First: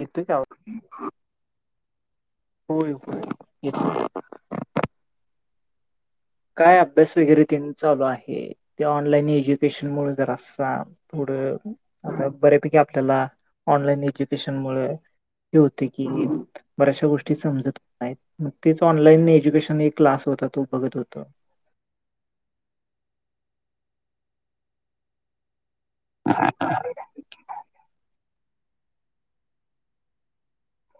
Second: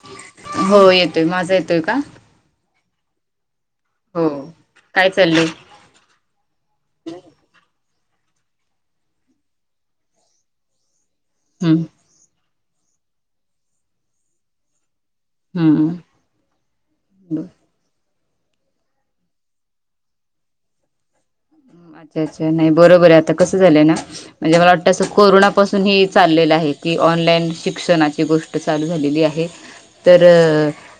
येतोय का आवाज? होय येतोय माझा येतोय का? हो येतोय. हो काय चाललंय? काय अभ्यास वगैरे त्यां चालू आहे ते ऑनलाईन एज्युकेशन मुळे जरासा थोड हम्म आता बऱ्यापैकी आपल्याला ऑनलाईन एज्युकेशन मुळ हो ते हम्म केल [unintelligible] बऱ्याचशा गोष्टी बर समजत नाहेत मग तेच ऑनलाईन एज्युकेशन एक क्लास होता तो बघत होतो. अच्छा अच्छा नाही बरोबर आहे आता कसं झालंय ना म्हणजे मला वाटं अस कोरोना पासून हे चाललेलं आहे की ऑनलाईन शिक्षणाची गोष्ट चालू झालेली आहे तर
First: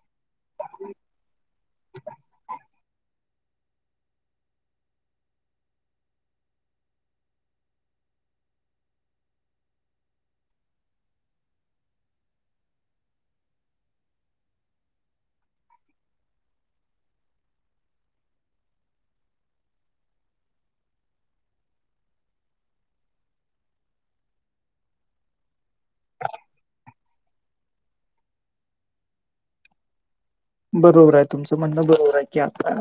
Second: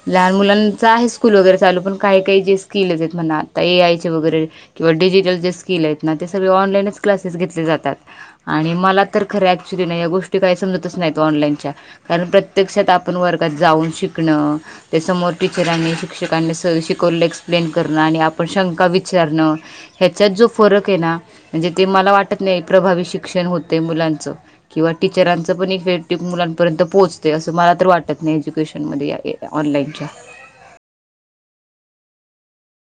लहान मुलांचा आहे स्कूल वगैरे चालू पण काही काही जे स्किलस आहेत म्हणा आता ए आयचे वगैरे किंवा डिजिटल जे स्किल आहेत ना ते सगळे ऑनलाईनच क्लासेस घेतले जातात. आणि मला तर खरं ऍक्च्युली नाही या गोष्टी काही समजतच नाही ऑनलाईनच्या. कारण प्रत्यक्षात वर्गात जाऊन शिकणं ते समोर टीचरांनी शिक्षकांनी स शिकवलं एक्सप्लेन करणं आणि आपण शंका विचारणं ह्याच्यात जो फरक आहे ना म्हणजे ते मला वाटत नाही प्रभावी शिक्षण होतय मुलांचं. किंवा टीचरांचं पण वैयक्तिक मुलांपर्यंत पोहोचते असं मला तर वाटत नाही एज्युकेशन मधे वाये ऑनलाईन च्या. बरोबर आहे तुमचं म्हणणं बरोबर आहे की आता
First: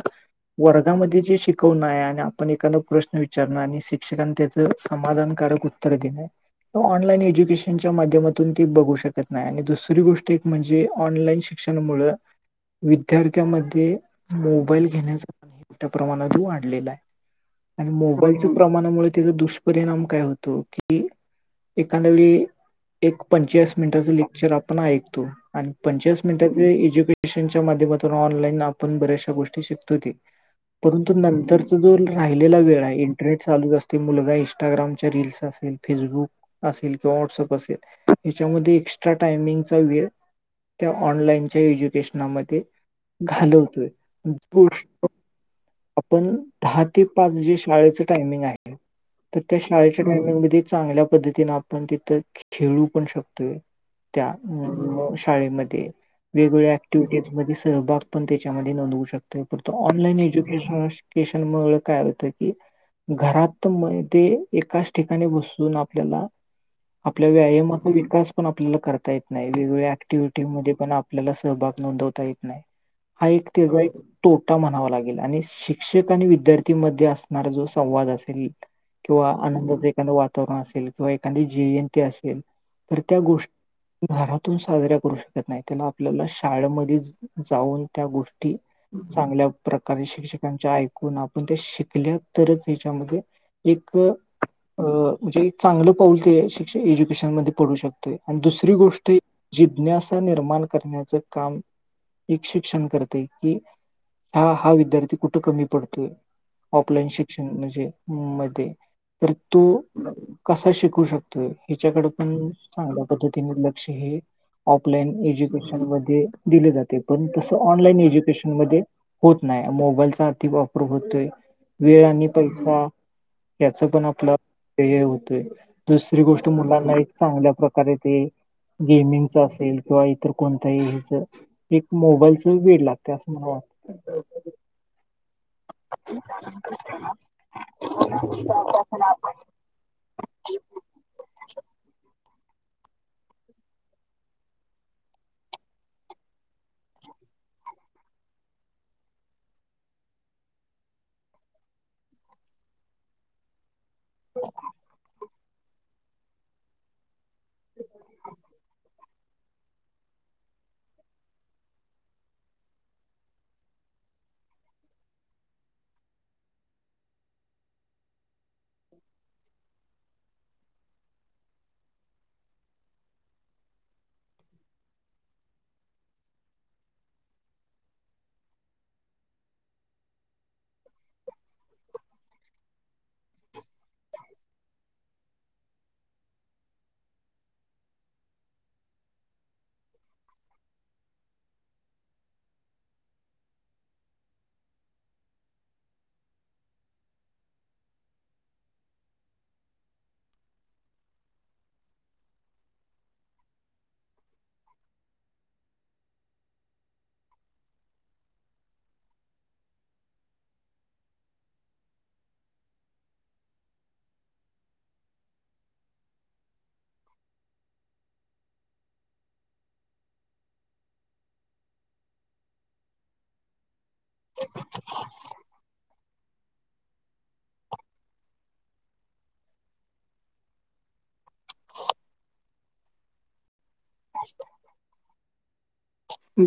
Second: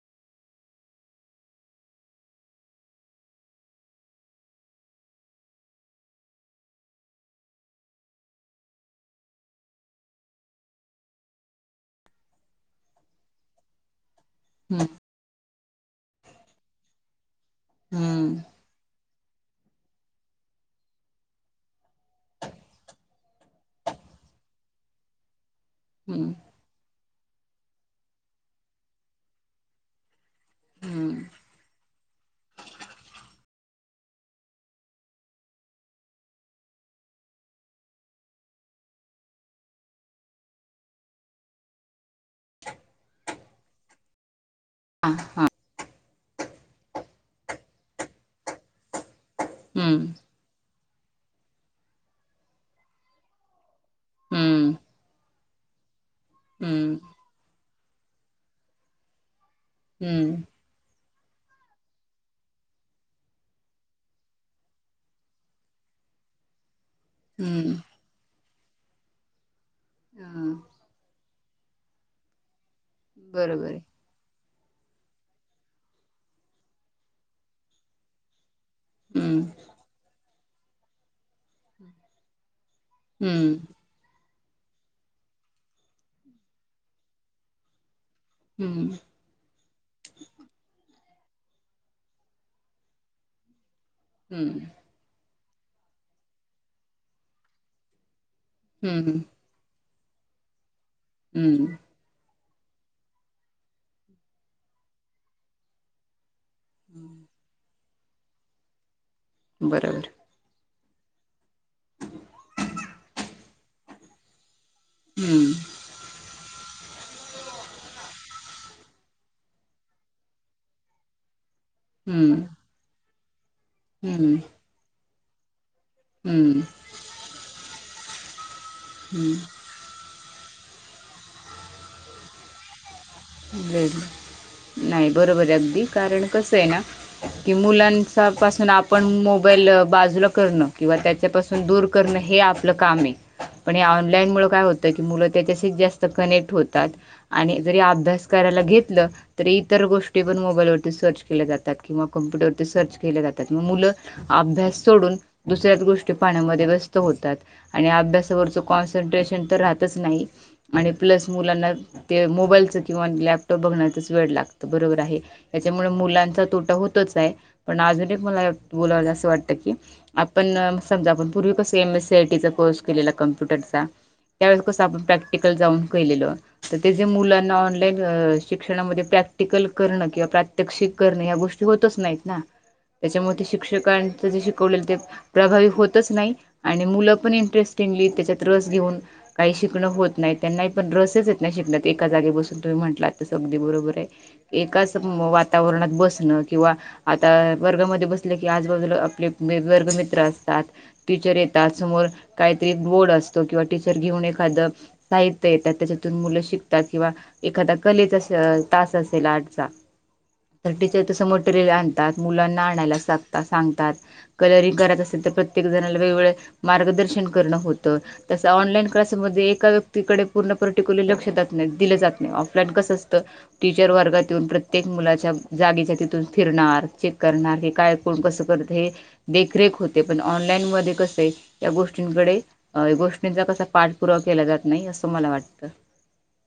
वर्गामध्ये जे शिकवणं आहे आणि आपण एखादा प्रश्न विचारण आणि शिक्षकांन त्याच समाधानकारक उत्तर [unintelligible] ऑनलाईन एज्युकेशनच्या माध्यमातून ते बघू शकत नाय आणि दुसरी गोष्ट एक म्हणजे ऑनलाईन क्षणमुळ विद्यार्थ्यांमध्ये मोबाईल घेण्याचा मोठ्या प्रमाणात वाढलेलं आहे. आणि हम्म मोबाईलच्या प्रमाणामुळे त्याचा दुष्परिणाम काय होतो की एखाद्या वेळी एक पंचेचाळीस मिनिटाचं लेक्चर आपण ऐकतो आणि पंचेचाळीस हम्म हम्म मिनिटचे एज्युकेशनच्या माध्यमातून ऑनलाइन आपण बऱ्याचशा गोष्टी शिकतो कि परंतु हम्म नंतरचा जो राहिलेला वेळ आहे इंटरनेट चालूच असते मुलगा इंस्टाग्रामच्या रीलस असेल फेसबुक असेल किंवा व्हॉट्सअप असेल याच्यामध्ये एक्स्ट्रा टायमिंगचा वेळ त्या ऑनलाईनच्या एज्युकेशनामध्ये घालवतोय आण [unintelligible] हा [unintelligible] आपण दहा ते पाच जे शाळेचं टायमिंग आहे तर त्या शाळेच्या हम्म टायमिंगमध्ये चांगल्या पद्धतीने आपण तिथं खेळू पण शकतोय त्या हम्म शाळेमध्ये. वेगवेगळ्या हम्म अँक्टिव्हिटीजमध्ये सहभाग पण त्याच्यामध्ये नोंदवू शकतो फक्त ऑनलाईन हम्म किशन मुळ काय होत की [unintelligible] घरात मग ते एकाच ठिकाणी बसून आपल्याला आपल्या हम्म व्यायामाचा विकास पण आपल्याला करता येत नाही वेगवेगळ्या ऍक्टिव्हटी हा मध्ये पण आपल्याला सहभाग नोंदवता येत नाही हा एक बरोबर आहे त्याचा एक तोटा म्हणावा लागेल आणि शिक्षक आणि विद्यार्थी मध्ये असणार जो संवाद असेल किंवा हम्म आनंदाचा एखादा वाट ण असेल किंवा एखादी जयंती असेल तर त्या गोष्ट हम्म [unintelligible] घरातून साजऱ्या करू शकत नाही त्यांना आपल्याला शाळेमध्ये जाऊन त्या गोष्टी हम्म ती चांगल्या प्रकारे शिक्षक त्यांच्या ऐकून आपण त्या शिकल्या तरच हच्यामध्ये एक हम्म- अ म्हणजे चांगलं पाऊल ते शिक्ष क्एज्युकेशन मध्ये पडू शकतंय आणि दुसरी गोष्ट हम्म जिज्ञासा निर्माण करण्याचं काम‌. हम्म एक शिक्षण करतेय की हा हा विद्यार्थी कुठं कमी पडतोय. ऑफलाइन शिक्षण म्हणजे मध्ये तो बरोबर कसा शिकू शकतोय ह्याच्याकडे पण चांगल्या पद्धतीने लक्ष हे ऑफलाईन हम्म एज्युकेशन मध्ये दिले जाते. पण तस ऑनलाईन एज्युकेशन मध्ये होत नाही मोबाईल वापर होतोय वेळ आणि हम्म पैसा याच पण आपलं हम्म हे होतय दुसरी गोष्ट हम्म मुलांना चांगल्या प्रकारे ते हम्म गेमिंगच असेल. किंवा इतर कोणतही हच एक मोबाईलच वेळ लागत. नाही बरोबर अगदी कारण कसं आहे ना की मुलांचापासून आपण मोबाईल बाजूला करण. किंवा त्याच्यापासून दूर करणं हे आपलं काम आहे. पण या ऑनलाईन मुळे काय होतं मुलं त्याच्याशी जास्त कनेक्ट होतात आणि जरी अभ्यास करायला घेतलं. तरी इतर गोष्टी पण मोबाईलवरती सर्च केल्या जातात किंवा कम्प्युटरवरती सर्च केल्या जातात, म मुलं अभ्यास सोडून दुसऱ्याच गोष्टी पाहण्यात मध्ये व्यस्त होतात. आणि अभ्यासावरच कॉन्सन्ट्रेशन तर राहतच नाही. आणि प्लस मुलांना ते मोबाईलचं किंवा लॅपटॉप बघण्याचंच वेड लागतं मुलांना बरोबर आहे त्यामुळे मुलांचं तोटा होतच आहे. पण अजून एक मला बोलावसं वाटतं की आपण समजा आपण पूर्वी कसा M S C I T चा कॉम्प्युटरवरचा. त्यावेस कस आपण प्रॅक्टिकल जाऊन केलेलं तर ते जे मुलांना. शिक्षणामध्ये प्रॅक्टिकल करणं किंवा प्रात्यक्षिक करणं ह्या गोष्टी होतच नाहीत ना. त्याच्यामुळे ते शिक्षकांच जे शिकवलेलं ते प्रभावी होतच नाही आणि मुलं पण इंटरेस्टिंगली त्याच्यात रस घेऊन काही शिकणं होत नाही त्यांनाही पण रसेच येत नाही शिकण्यात एका जागे बसून. तुम्ही म्हटलं अगदी बरोबर आहे, एकाच वातावरणात बसणं किंवा आता वर्गामध्ये बसले की आजूबाजूला आपले वर्ग मित्र असतात. टीचर येतात समोर काहीतरी बोर्ड असतो किंवा टीचर घेऊन एखादं साहित्य येतात त्याच्यातून मुलं शिकतात किंवा एखादा कलेचा तास असेल आर्टचा. तर टीचर तसं मटेरियल आणतात मुलांना आणायला सगतात सांगतात. कलरिंग करत असेल तर प्रत्येक जणला वेगवेगळं मार्गदर्शन करणं होतं. तस ऑनलाईन क्लासमध्ये एका व्यक्तीकडे पूर्ण पर्टिक्युलर लक्ष नाही दिलं जात. ऑफलाईन कसं असतं. टीचर वर्गात येून प्रत्येक मुलाच्या जागेच्या तिथून फिरणार. करणार हे काय कोण कसं करत हे. देखरेख होते पण ऑनलाईन मध्ये कस आहे या गोष्टींकडे गोष्टींचा कसा पाठपुरावा केला जात नाही असं मला वाटतं.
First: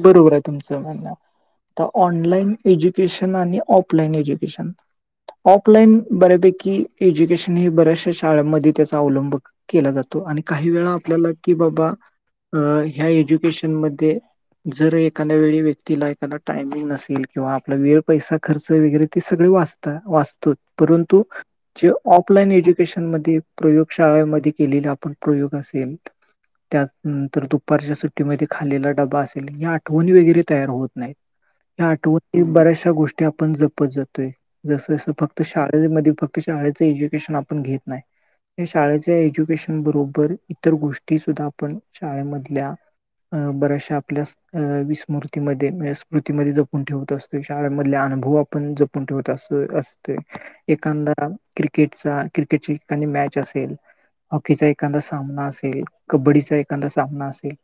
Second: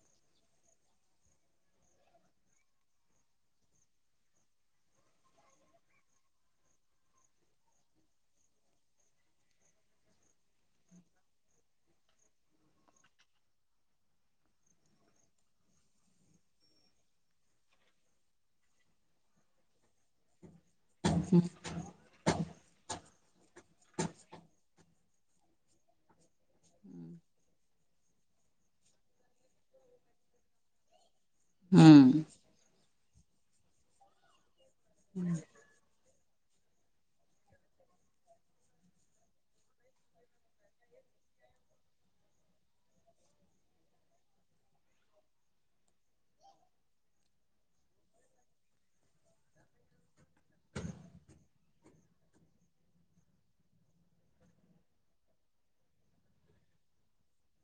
बरोबर आहे तुमचं म्हणं. आता ऑनलाइन एज्युकेशन आणि ऑफलाइन एज्युकेशन. ऑफलाईन बऱ्यापैकी एज्युकेशन हे बऱ्याचशा शाळांमध्ये त्याचा अवलंबक. केला जातो. आणि काही वेळा आपल्याला की बाबा अ ह्या एज्युकेशन मध्ये, जर एखाद वेळी व्यक्तीला एखादा टायमिंग नसेल किंवा आपला वेळ पैसा खर्च वगैरे ते सगळे वाचत. वाचतो परंतु. जे ऑफलाईन एज्युकेशन मध्ये प्रयोगशाळेमध्ये केलेले आपण प्रयोग असेल. त्याचनंतर दुपारच्या सुट्टीमध्ये खालेला डबा असेल. आठवणी वगैरे तयार होत नाही. या हम्म आठवणी वगैरे या बऱ्याच शा गोष्टी. आपण जपत जातोय. जसं जसं फक्त शाळेमध्ये आपण फक्त शाळेचे एज्युकेशन घेत नाही. हे शाळेच्या एज्युकेशन बरोबर इतर गोष्टी सुद्धा आपण शाळेमधल्या. अ बऱ्याशा. आपल्या विस्मृतीमध्ये स्मृतीमध्ये जपून ठेवत असतोय. शाळेमधल्या अनुभव आपण जप पून ठेवत असं असतंय. एखादा क्रिकेटचा क्रिकेटची एखादी मॅच असेल. हॉकीचा एखादा सामना असेल. कबड्डीचा एखादा सामना असेल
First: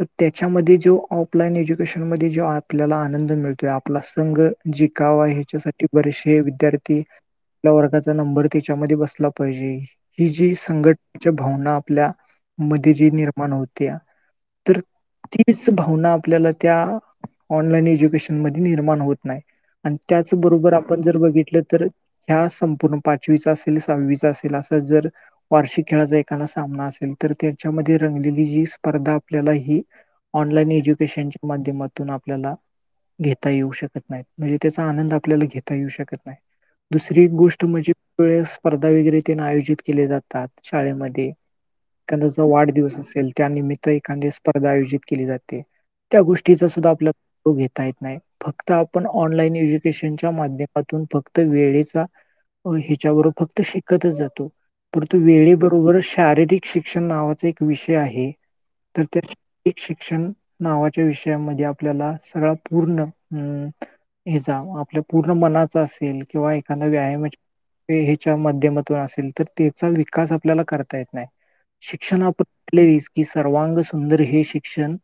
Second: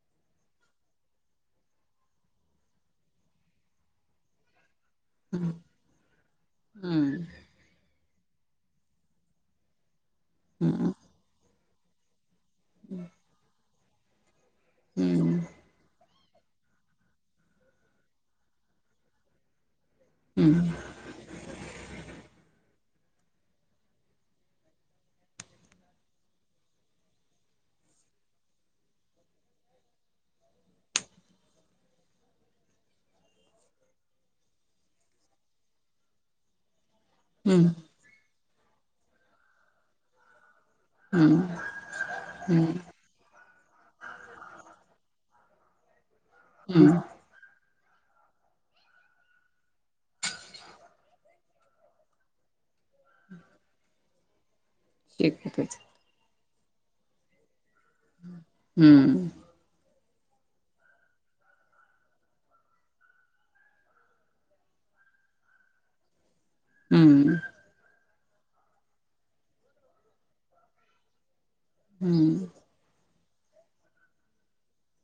तर तेच्यामध्ये, तो ऑफलाईन एज्युकेशनमध्ये जो आपल्याला आनंद मिळतोय. आपला संघ जिकाव हेच्यासाठी बरेचसे विद्यार्थी. हम्म आपल्या वर्गाचा नंबर तीच्यामध्ये बसला पाहिजे. हि जी हम्म संघट तिच्या भावना आपल्या मध्ये जी निर्माण होत्या. तर हम्म तिचं स भावना आपल्याला त्या ऑनलाईन एज्युकेशन मध्ये निर्माण होत नाही. आणि त्याचं हम्म बरोबर आपण जर बघितलं तर. ह्या संपूर्ण पाचवीचा असेल सहावीचा असेल असं जर. वार्षिक खेळाचा एखकादा सामना असेल, तर त्यांच्यामध्ये रंगलेली ही स्पर्धा आपल्याला ही. ऑनलाईन एज्युकेशनच्या माध्यमातून आपल्याला. घेता येऊ शकत नाहीत. म्हणजे त्याचा आनंद आपल्याला घेता येऊ शकत नाही. दुसरी गोष्ट हम्म म्हणजे काही वेळेस स्पर्धा वगैरे तेन आयोजित केले जातात. शाळेमध्ये हम्म एखादेस वेळी हम्म वाढदिवस असेल त्यानिमित्त एखादीवेळस स्पर्धा आयोजित. केली जाते. त्या गोष्टीचा सुद्धा हम्म आपल्यात घेता येत नाय. फक्त आपण ऑनलाईन एज्युकेशनच्या माध्यमातून फक्त वेळेचा. हीच्या बरोबर फक्त शिकतच जातो. पण तो वेळी शिकतच बरोबर शारीरिक शिक्षण नावाचा एक विषय आहे तर तर. हम्म एक शिक्षण नावाच्या विषयामध्ये आपल्याला सगळा पूर्ण अ. हेचा आपल्या पूर्ण मनाचा असेल किंवा एखादा हम्म व्यायामाचे हेच्या माध्यमातून असेल तर तेचा विकास आपल्याला करता येत नाय. शिक्षण आता हम्म आपटलेलीस की सर्वांग सुंदर हे शिक्षण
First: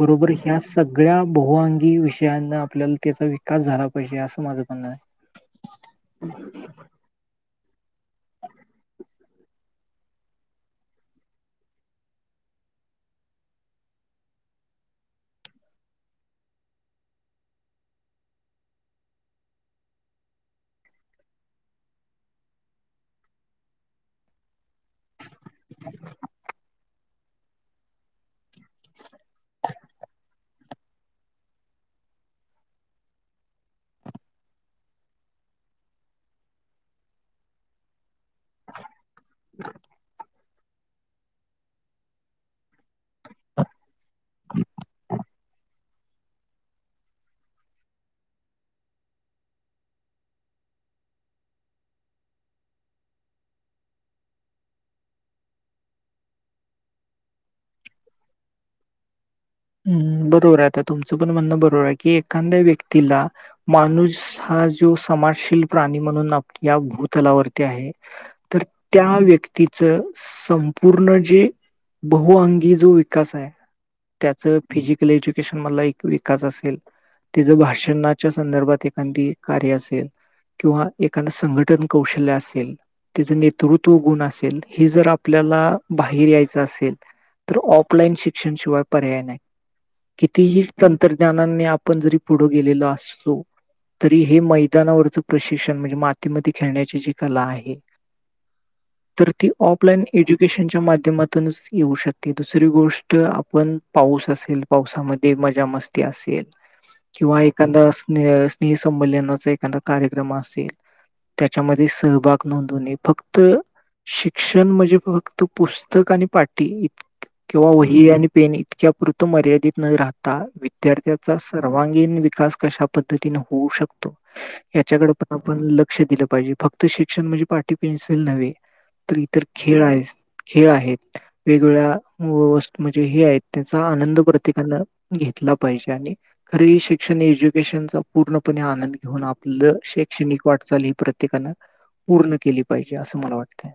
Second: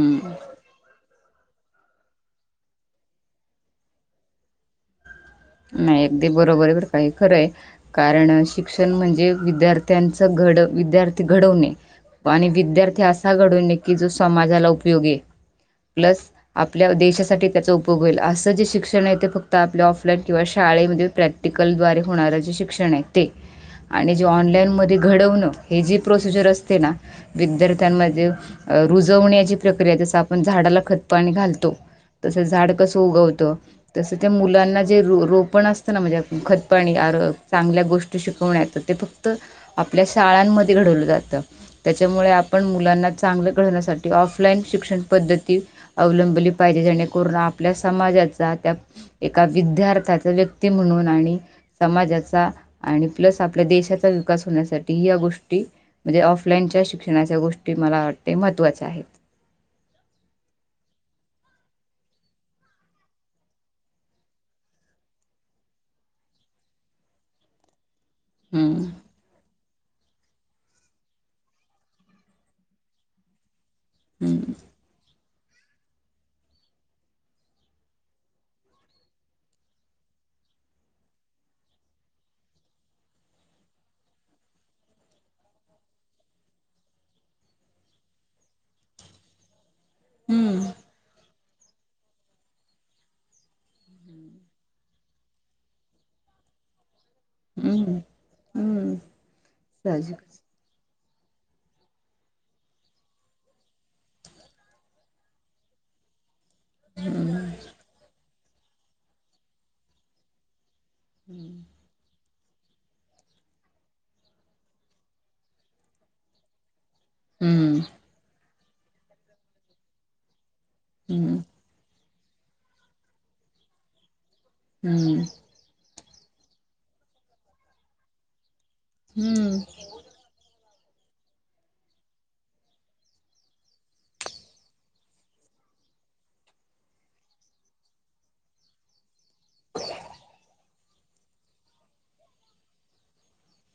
बरोबर ह्यास. सगळ्या बहुअगी विषयांना आपल्याला त्यांचा विकास झाला पाहिजे असं माझं म्हण आहे. नाय एकदी बरोबर बरं हे खरं आहे. कारण शिक्षण म्हणजे विद्यार्थ्यांचं घड विद्यार्थी घडवणे. आणि विद्यार्थी असा घडवनये की जो समाजाला उपयोगी ये. प्लस आपल्या देशासाठी त्यांचा उपभोग होईल असं जे शिक्षण आहे ते फक्त आपल्या आॅफ आपल्या शाळेमध्ये प्रॅक्टिकल द्वारे होणार जे शिक्षण आहे. ते आणि जे ऑनलाईन म ते घडवणं हे जी प्रोसिजर असते ना विद्यार्थ्यांमध्ये. अ रुजवण्याची प्रक्रिया जसं आ आपण झाडाला खत पाणी घालतो. तसं झाड कसं उगवतं तसं त्या मुलांना. जे रो रोपण असत ना. म्हणजे खतपाणी आरव चांगल्या गोष्टी शिक ते ते फक्त आपल्या शाळांमध्ये घडवलं जात त्यांच्यामुळे आपण मु मुलांना चांगल्या कळण्यासाठी ऑफलाईन शिक्षण पद्धती अवलंबली पाहिजे जेणेकरून आपल्या समाजाचा त्या एका विद्यार्थाचा व्यक्ती म्हणून आणि समाजाचा आणि प्लस आपल्या देशाचा विकास होण्यासाठी या गोष्टी म्हणजे ऑफलाइनच्या शिक्षणाच्या गोष्टी मला वाटतं महत्वाच्या आहे. हम्म बरोबर आहे आता तुमचं पण म्हणणं बरोबर आहे की एखांद्या व्यक्तीला माणूस हा जो समाशील प्राणी म्हणून आ या भूतलावरती आहे तर हम्म त्या व्यक्तीत च संपूर्ण जे बहुअंगी जो विकास आहे त्याचा हम्म फिजिकल एज्युकेशन मला एक विकास असेल. तेज्या भाषणाच्या संदर्भात एखांदी कार्य असेल. किंवा एखादं संघटन कौशल्य असेल. त्याज नेतृत्व गुण असेल हे जर आपल्याला बाहेर यायचं असेल तर ऑफलाईन शिक्षणशिवाय पर्याय नाही हम्म कितीही जर तंत्रज्ञान नान्य आपण जरी पुढं गेलेलो असतो तरी हे मैदानावरचं प्रशिक्षण म्हणजे मातीमध्ये खेळण्याची जी कला आहे हम्म हम्म तर ती ऑफलाईन साहजिकच एज्युकेशनच्या माध्यमात तनुच होऊ शकते दुसरं गोष्ट आपण पाऊस असेल पावसामध्ये मजा मस्ती असेल किंवा एखांदा स्नेह नेह संमेलन एखांदा कार्यक्रम असेल त्याच्यामध्ये सहभाग नोंदवने फक्त शिक्षण म्हणजे फक्त पुस्तक आणि पाठी इत किंवा हम्म वही आणि पेन इतक्या परतं मर्यादित न राहता विद्यार्थ्याचा हम्म स सर्वांगीण विकास कशा पद्धतीने होऊ शकतो याच्याकडे हम्म पण आपण लक लक्ष दिलं पाहिजे फक्त शिक्षण म्हणजे पाटी पेन्सिल नव्हे तर इतर हम्म खेळ आहेस. खेळ आहेत वेगवेगळ्या वस्तू म्हणजे हे आहेत त्याचा आनंद प्रत्येकानं घेतला पाहिजे आणि री शिक्षण एज्युकेशनचा पूर्णपणे आनंद घेऊन आप पलं शैक्षणिक वाटचाल ही प्रत्येकानं पूर्ण केली पाहिजे असं मला वाटतय.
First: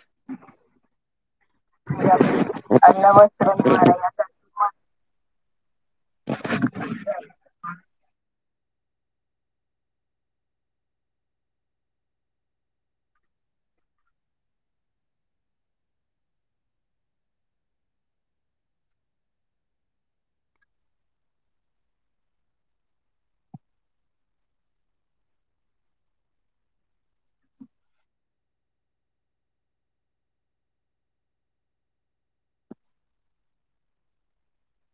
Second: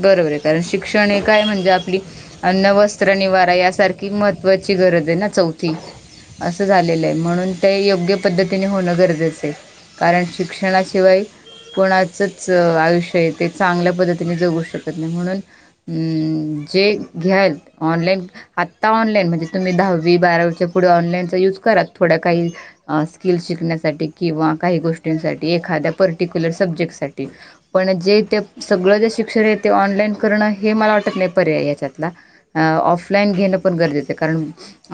बरोबर आहे कारण शिक्षण हे काय म्हणजे आपली अन्न वस्त्र निवारा यासारखी मह त्वाची गरज आहे ना चौथी. असं झालेलं आहे म्हणून ते योग्य पद्धतीने होणं गरजेचं आहे. कारण शिक्षणाशिवाय कोणाचच आयुष्य ते चांगल्या पद्ध तीने जगू शकत नाही म्हणून उम्म जे घ्याल ऑनलाईन आत्ता ऑनलाईन म्हणजे तुम्ही दहावी, बारावीच्या पुढे ऑनलाईनचा युज करा थोडं काही अ स्किल शिकण्यासाठी काही गोष्टींसाठी पर्टिक्युलर सब्जेक्टसाठी पण जे ते सगळं जे शिक्षण आहे ते ऑनलाईन करणं हे मला वाटत नाही पर्याय याच्यातला. अ ऑफलाईन घेणं पण गरजेचं आहे कारण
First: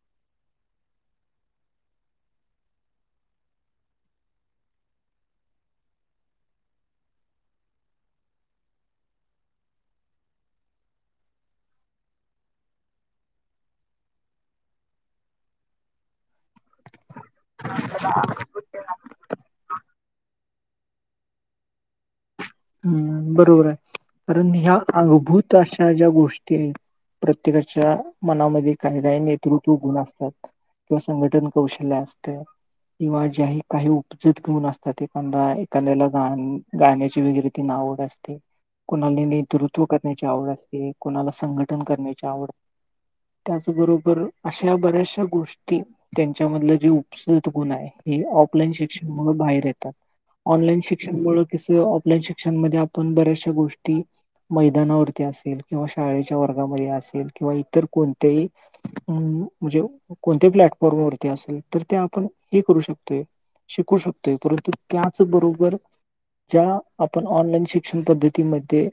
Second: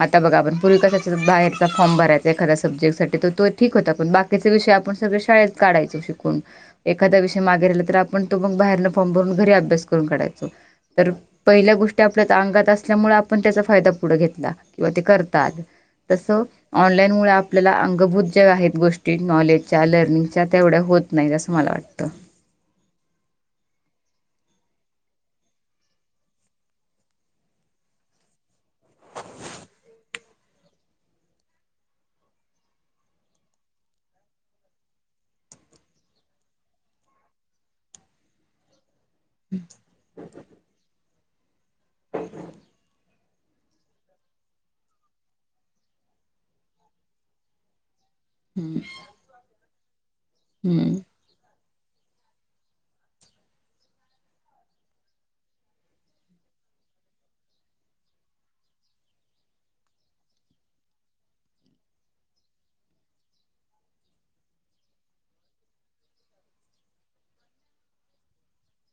आता बघा आपण पुर्वी कसाचा बाहेरचा फॉर्म भरायचा एखादा सब्जेक्ट साठी तर तो ठीक होता पण बा किच्या विषय आपण सगळं शाळेत काढायचो शिकून एखादा विषय मागे राहीला तर आपण तो मग बाहेरनं फॉर्म भरून घरी अभ्यास करून काढायचो. तर पहिल्या गोष्टी आपल्या अंगात असल्यामुळे आपण त्याचा फायदा पुढे घेतला. किंवा ते करतात तसं ऑनलाईन मुळे आ पल्याला अंगभूत ज्या आहेत गोष्टी नॉलेजच्या लर्निंगच्या तेवढ्या होत नाहीत असं मला वाटतं. बरोबर आहे कारण ह्या अगभूत अशा ज्या गोष्टी आहेत प्रत्येकाच्या मनामध्ये काही-काही नेतृत्व गुण असतात. किंवा संघटन कौशल्य असतं. किंवा ज्याही काही उपजीत गुन असतात. एखादं एखाद्याला गा गाण्याची वगैरे, आवड असते. कोणाला नेतृत्व करण्याची आवड असते. कोणाला संघ करण्याची आवड. त्याचबरोबर अशा बऱ्याचशा गोष्टी त्यांच्यामधलं जे उपसत गुण आहे. हे ऑफलाईन हम्म शिक्षण मुळ बाहेर येतात. ऑनलाईन हम्म शिक्षणमुळ कसं ऑफलाईन शिक शिक्षण मध्ये आपण बऱ्याचशा गोष्टी. मैदानावरती असेल किंवा शाळेच्या वर्गामध्ये असेल किंवा इतर कोणत्याही. अ म्हणजे कोणत्या प्लॅटफॉर्म वरती असेल तर ते आपण हे करू शकतोय. शिकू शकतोय. परंतु त्याच बरोबर ज्या, आपण ऑनलाईन शिक्षण पद्धतीमध्ये.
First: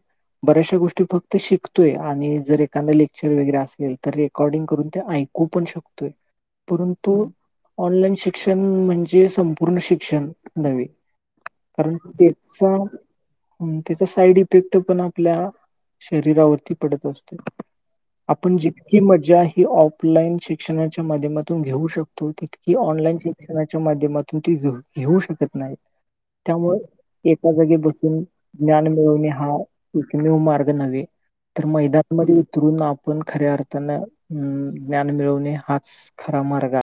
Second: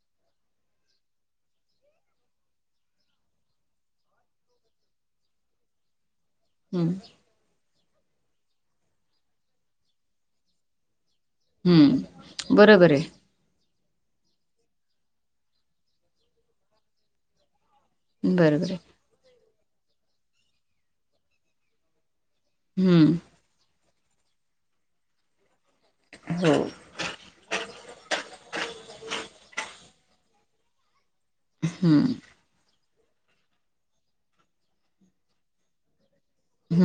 बऱ्याचशा गोष्टी फक्त शिकतोय. आणि जर एखादा लेक्चर वगैरे असेल तर रेकॉर्डिंग करून ते ऐक कु पण शकतोय. हम्म परंतु ऑनलाईन शिक्षण म्हणजे संपूर्ण शिक्षण नव्हे. कारण हम्म तेचा. बरोबर आहे त्यांचा साईड इफेक्ट पण आपल्या, शरीरावरती पडत असतोय. आपण बरोबर आहे जितकी मज्जा ही ऑफलाईन शिक्षणाच्या माध्यमातून घेऊ शकतो. तित कि हम्म ऑनलाईन शिक्षणाच्या माध्यमातून ते घ घेऊ शकत नाहीत हो त्यामुळं. एका जागी बसून ज्ञान मिळवणे हा एक मेव मार्ग नव्हे. तर हम्म. मैदानामध्ये उतरून आप पण खऱ्या अर्थान ज्ञान मिळवणे. हाच खरा मार्ग आहे.